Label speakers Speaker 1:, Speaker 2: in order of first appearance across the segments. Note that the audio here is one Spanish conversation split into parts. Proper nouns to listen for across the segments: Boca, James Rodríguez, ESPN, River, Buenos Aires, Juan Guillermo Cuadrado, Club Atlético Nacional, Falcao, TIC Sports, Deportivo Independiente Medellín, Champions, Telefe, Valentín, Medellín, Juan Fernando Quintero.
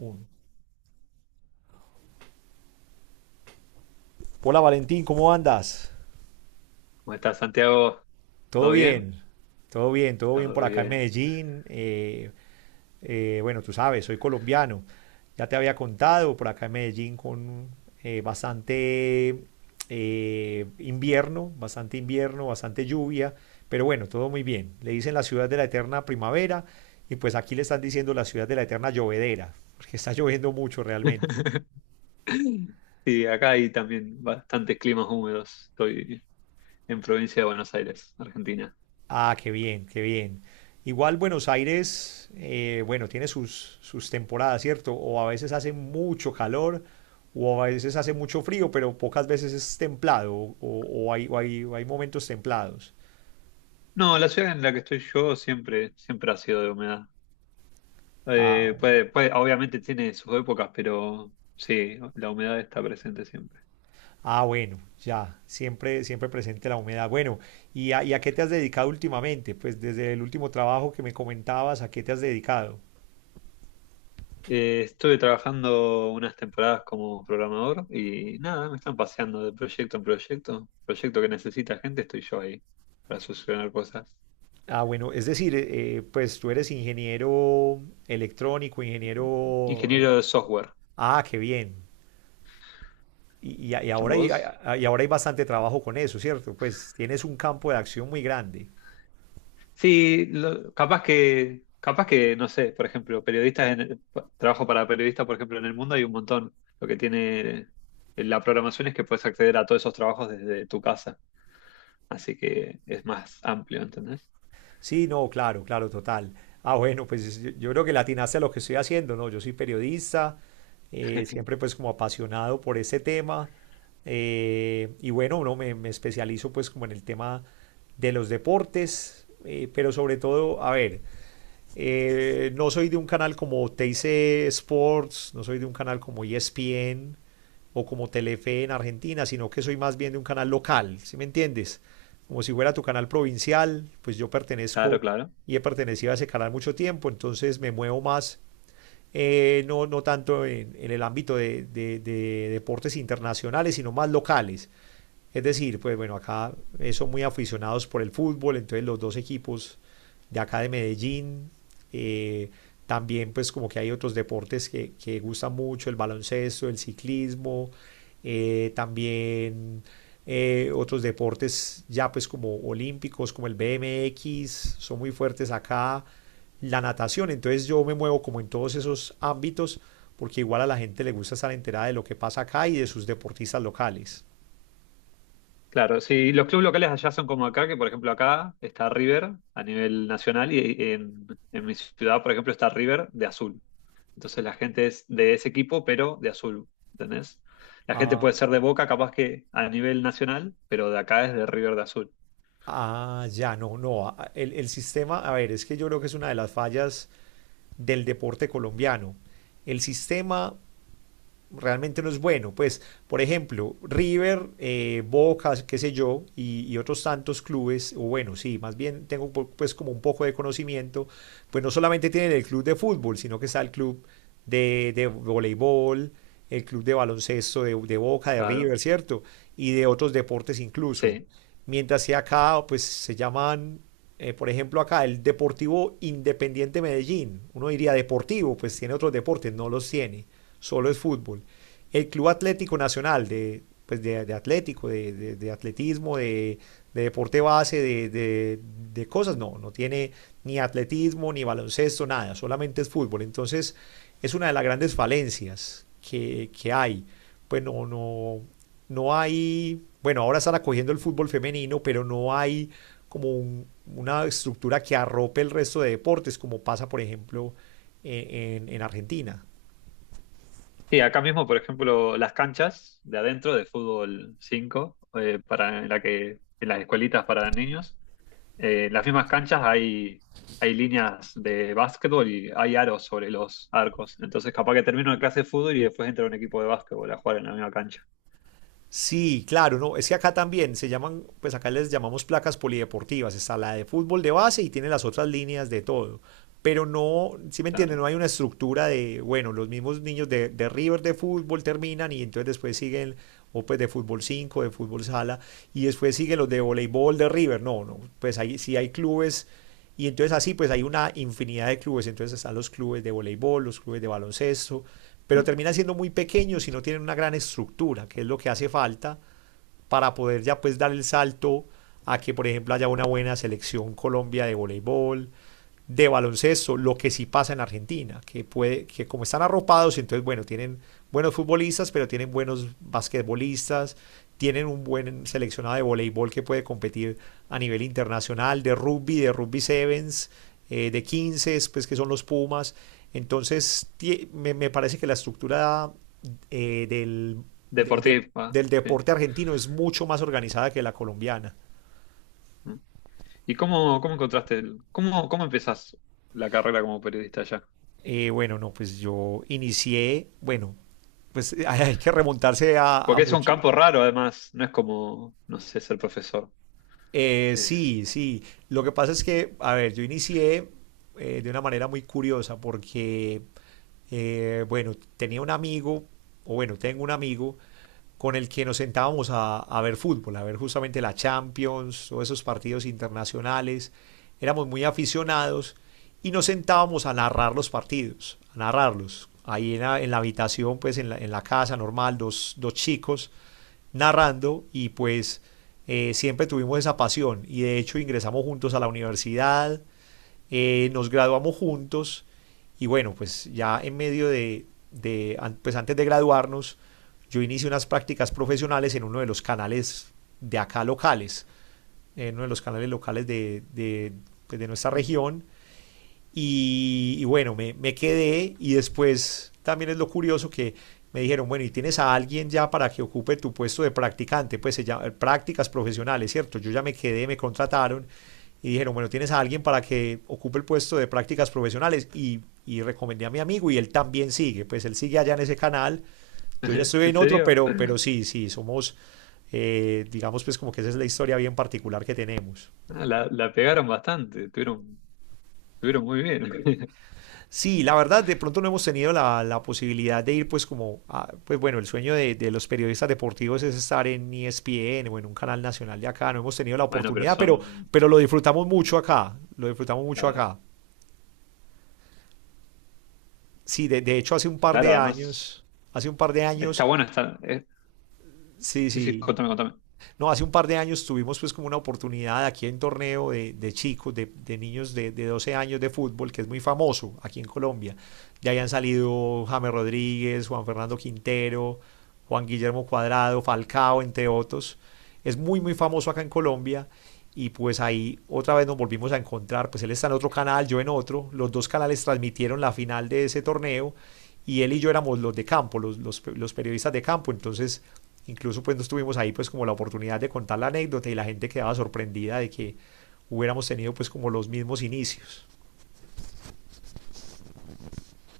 Speaker 1: Un. Hola Valentín, ¿cómo andas?
Speaker 2: ¿Cómo estás, Santiago?
Speaker 1: Todo
Speaker 2: ¿Todo bien?
Speaker 1: bien, todo bien
Speaker 2: Todo
Speaker 1: por acá en
Speaker 2: bien.
Speaker 1: Medellín. Bueno, tú sabes, soy colombiano. Ya te había contado por acá en Medellín con bastante invierno, bastante lluvia, pero bueno, todo muy bien. Le dicen la ciudad de la eterna primavera y pues aquí le están diciendo la ciudad de la eterna llovedera, porque está lloviendo mucho realmente.
Speaker 2: Sí, acá hay también bastantes climas húmedos. Estoy en provincia de Buenos Aires, Argentina.
Speaker 1: Ah, qué bien, qué bien. Igual Buenos Aires, bueno, tiene sus temporadas, ¿cierto? O a veces hace mucho calor, o a veces hace mucho frío, pero pocas veces es templado, o hay momentos templados.
Speaker 2: No, la ciudad en la que estoy yo siempre, siempre ha sido de humedad.
Speaker 1: Ah, bueno.
Speaker 2: Obviamente tiene sus épocas, pero sí, la humedad está presente siempre.
Speaker 1: Ah, bueno, ya, siempre, siempre presente la humedad. Bueno, ¿ y a qué te has dedicado últimamente? Pues desde el último trabajo que me comentabas, ¿a qué te has dedicado?
Speaker 2: Estuve trabajando unas temporadas como programador y nada, me están paseando de proyecto en proyecto. Proyecto que necesita gente, estoy yo ahí para solucionar cosas.
Speaker 1: Ah, bueno, es decir, pues tú eres ingeniero electrónico, ingeniero
Speaker 2: Ingeniero de software.
Speaker 1: Ah, qué bien. Y ahora
Speaker 2: ¿Vos?
Speaker 1: y ahora hay bastante trabajo con eso, ¿cierto? Pues tienes un campo de acción muy grande.
Speaker 2: Sí, capaz que, no sé, por ejemplo, periodistas trabajo para periodistas, por ejemplo, en el mundo hay un montón. Lo que tiene la programación es que puedes acceder a todos esos trabajos desde tu casa. Así que es más amplio, ¿entendés?
Speaker 1: Sí, no, claro, claro, total. Ah, bueno, pues yo creo que latinaste a lo que estoy haciendo, ¿no? Yo soy periodista, siempre pues como apasionado por ese tema. Y bueno, no, me especializo pues como en el tema de los deportes, pero sobre todo, a ver, no soy de un canal como TIC Sports, no soy de un canal como ESPN o como Telefe en Argentina, sino que soy más bien de un canal local, ¿sí me entiendes? Como si fuera tu canal provincial, pues yo
Speaker 2: Claro,
Speaker 1: pertenezco
Speaker 2: claro.
Speaker 1: y he pertenecido a ese canal mucho tiempo, entonces me muevo más no, no tanto en el ámbito de deportes internacionales, sino más locales. Es decir, pues bueno, acá son muy aficionados por el fútbol, entonces los dos equipos de acá de Medellín, eh, también pues como que hay otros deportes que gustan mucho, el baloncesto, el ciclismo, también otros deportes ya pues como olímpicos, como el BMX, son muy fuertes acá la natación. Entonces yo me muevo como en todos esos ámbitos porque igual a la gente le gusta estar enterada de lo que pasa acá y de sus deportistas locales.
Speaker 2: Claro, sí, los clubes locales allá son como acá, que por ejemplo acá está River a nivel nacional y en mi ciudad, por ejemplo, está River de azul. Entonces la gente es de ese equipo, pero de azul, ¿entendés? La gente puede
Speaker 1: Ah,
Speaker 2: ser de Boca, capaz que a nivel nacional, pero de acá es de River de azul,
Speaker 1: ah, ya, no, no. Ah, el sistema, a ver, es que yo creo que es una de las fallas del deporte colombiano. El sistema realmente no es bueno. Pues, por ejemplo, River, Boca, qué sé yo, y otros tantos clubes, o bueno, sí, más bien tengo pues como un poco de conocimiento, pues no solamente tienen el club de fútbol, sino que está el club de voleibol, el club de baloncesto de Boca, de
Speaker 2: claro.
Speaker 1: River, ¿cierto? Y de otros deportes incluso.
Speaker 2: Sí.
Speaker 1: Mientras que acá, pues se llaman por ejemplo, acá el Deportivo Independiente Medellín, uno diría deportivo, pues tiene otros deportes, no los tiene, solo es fútbol. El Club Atlético Nacional pues de, atlético, de atletismo, de deporte base, de cosas, no, no tiene ni atletismo, ni baloncesto, nada, solamente es fútbol. Entonces es una de las grandes falencias que hay. Pues no, no, no hay, bueno, ahora están acogiendo el fútbol femenino, pero no hay como un, una estructura que arrope el resto de deportes, como pasa, por ejemplo, en Argentina.
Speaker 2: Y acá mismo, por ejemplo, las canchas de adentro de fútbol 5, para en la que en las escuelitas para niños, en las mismas canchas hay líneas de básquetbol y hay aros sobre los arcos. Entonces, capaz que termino la clase de fútbol y después entra un equipo de básquetbol a jugar en la misma cancha.
Speaker 1: Sí, claro, no, es que acá también se llaman, pues acá les llamamos placas polideportivas, está la de fútbol de base y tiene las otras líneas de todo, pero no, si me entienden,
Speaker 2: Claro.
Speaker 1: no hay una estructura de, bueno, los mismos niños de River de fútbol terminan y entonces después siguen, o pues de fútbol 5, de fútbol sala, y después siguen los de voleibol de River, no, no, pues ahí sí hay clubes. Y entonces así pues hay una infinidad de clubes, entonces están los clubes de voleibol, los clubes de baloncesto, pero
Speaker 2: Mm.
Speaker 1: terminan siendo muy pequeños y no tienen una gran estructura, que es lo que hace falta para poder ya pues dar el salto a que por ejemplo haya una buena selección Colombia de voleibol, de baloncesto, lo que sí pasa en Argentina, que puede, que como están arropados, entonces bueno, tienen buenos futbolistas, pero tienen buenos basquetbolistas, tienen un buen seleccionado de voleibol que puede competir a nivel internacional, de rugby sevens, de 15, pues que son los Pumas. Entonces, me parece que la estructura eh, del, del, de
Speaker 2: Deportiva,
Speaker 1: del
Speaker 2: sí.
Speaker 1: deporte argentino es mucho más organizada que la colombiana.
Speaker 2: Mm. ¿Y cómo encontraste cómo empezás la carrera como periodista allá?
Speaker 1: Bueno, no, pues yo inicié, bueno, pues hay que remontarse a
Speaker 2: Porque es un
Speaker 1: mucho.
Speaker 2: campo raro, además, no es como, no sé, ser profesor. Es.
Speaker 1: Sí, sí. Lo que pasa es que, a ver, yo inicié de una manera muy curiosa porque, bueno, tenía un amigo, o bueno, tengo un amigo con el que nos sentábamos a ver fútbol, a ver justamente la Champions, todos esos partidos internacionales. Éramos muy aficionados y nos sentábamos a narrar los partidos, a narrarlos. Ahí en en la habitación, pues en en la casa normal, dos chicos narrando y pues siempre tuvimos esa pasión y de hecho ingresamos juntos a la universidad, nos graduamos juntos y bueno, pues ya en medio pues antes de graduarnos, yo inicié unas prácticas profesionales en uno de los canales de acá locales, en uno de los canales locales pues de nuestra región. Y bueno, me quedé y después también es lo curioso que me dijeron, bueno, ¿y tienes a alguien ya para que ocupe tu puesto de practicante? Pues se llama, prácticas profesionales, ¿cierto? Yo ya me quedé, me contrataron y dijeron, bueno, ¿tienes a alguien para que ocupe el puesto de prácticas profesionales? Y recomendé a mi amigo y él también sigue, pues él sigue allá en ese canal, yo ya estoy
Speaker 2: ¿En
Speaker 1: en otro,
Speaker 2: serio?
Speaker 1: pero sí, sí, somos, digamos, pues como que esa es la historia bien particular que tenemos.
Speaker 2: Ah, la pegaron bastante, tuvieron muy bien.
Speaker 1: Sí, la verdad, de pronto no hemos tenido la posibilidad de ir, pues como, a- pues bueno, el sueño de los periodistas deportivos es estar en ESPN o en un canal nacional de acá, no hemos tenido la
Speaker 2: Bueno, pero
Speaker 1: oportunidad,
Speaker 2: son,
Speaker 1: pero lo disfrutamos mucho acá, lo disfrutamos mucho
Speaker 2: claro,
Speaker 1: acá. Sí, de hecho hace un par
Speaker 2: claro,
Speaker 1: de
Speaker 2: además,
Speaker 1: años, hace un par de
Speaker 2: está
Speaker 1: años,
Speaker 2: bueno estar.
Speaker 1: sí,
Speaker 2: Sí, sí,
Speaker 1: sí,
Speaker 2: contame, contame.
Speaker 1: no, hace un par de años tuvimos pues como una oportunidad aquí en torneo de chicos, de niños 12 años de fútbol, que es muy famoso aquí en Colombia. Ya habían salido James Rodríguez, Juan Fernando Quintero, Juan Guillermo Cuadrado, Falcao, entre otros. Es muy, muy famoso acá en Colombia y pues ahí otra vez nos volvimos a encontrar, pues él está en otro canal, yo en otro, los dos canales transmitieron la final de ese torneo y él y yo éramos los de campo, los periodistas de campo, entonces incluso pues nos tuvimos ahí pues como la oportunidad de contar la anécdota y la gente quedaba sorprendida de que hubiéramos tenido pues como los mismos inicios.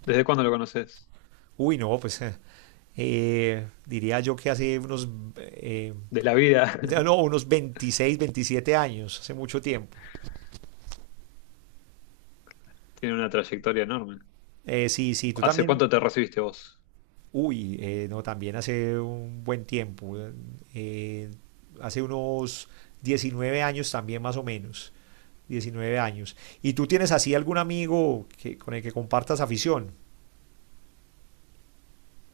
Speaker 2: ¿Desde cuándo lo conoces?
Speaker 1: Uy, no, pues diría yo que hace unos, eh,
Speaker 2: De la vida.
Speaker 1: no, unos 26 o 27 años, hace mucho tiempo.
Speaker 2: Tiene una trayectoria enorme.
Speaker 1: Sí, sí, tú
Speaker 2: ¿Hace
Speaker 1: también,
Speaker 2: cuánto te recibiste vos?
Speaker 1: uy, no, también hace un buen tiempo, eh, hace unos 19 años también más o menos, 19 años. ¿Y tú tienes así algún amigo que, con el que compartas afición?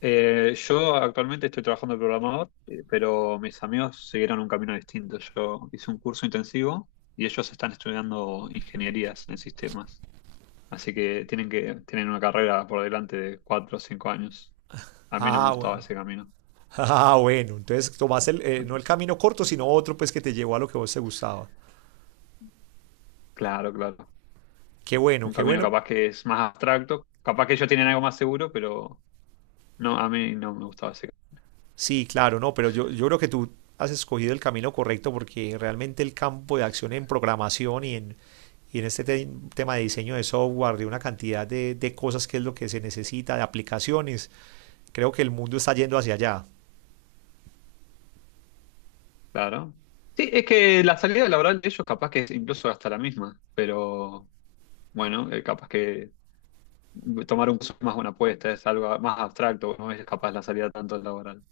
Speaker 2: Yo actualmente estoy trabajando de programador, pero mis amigos siguieron un camino distinto. Yo hice un curso intensivo y ellos están estudiando ingenierías en sistemas. Así que tienen una carrera por delante de 4 o 5 años. A mí no me
Speaker 1: Ah,
Speaker 2: gustaba
Speaker 1: bueno.
Speaker 2: ese camino.
Speaker 1: Ah, bueno, entonces tomaste el, no el camino corto, sino otro pues que te llevó a lo que a vos te gustaba.
Speaker 2: Claro, claro.
Speaker 1: Qué bueno,
Speaker 2: Un
Speaker 1: qué
Speaker 2: camino
Speaker 1: bueno.
Speaker 2: capaz que es más abstracto, capaz que ellos tienen algo más seguro, pero no, a mí no me gustaba ese camino.
Speaker 1: Sí, claro, no, pero yo creo que tú has escogido el camino correcto porque realmente el campo de acción en programación y en, y en este tema de diseño de software, de una cantidad de cosas que es lo que se necesita, de aplicaciones, creo que el mundo está yendo hacia allá.
Speaker 2: Claro. Sí, es que la salida laboral de ellos capaz que es incluso hasta la misma, pero bueno, capaz que tomar un curso es más una apuesta, es algo más abstracto, no es capaz la salida tanto laboral.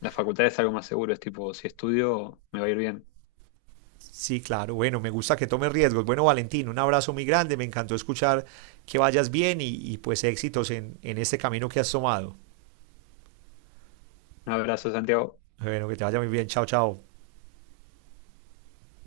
Speaker 2: La facultad es algo más seguro, es tipo, si estudio, me va a ir bien.
Speaker 1: Sí, claro, bueno, me gusta que tomes riesgos. Bueno, Valentín, un abrazo muy grande, me encantó escuchar que vayas bien y pues éxitos en este camino que has tomado.
Speaker 2: Un abrazo, Santiago.
Speaker 1: Bueno, que te vaya muy bien, chao, chao.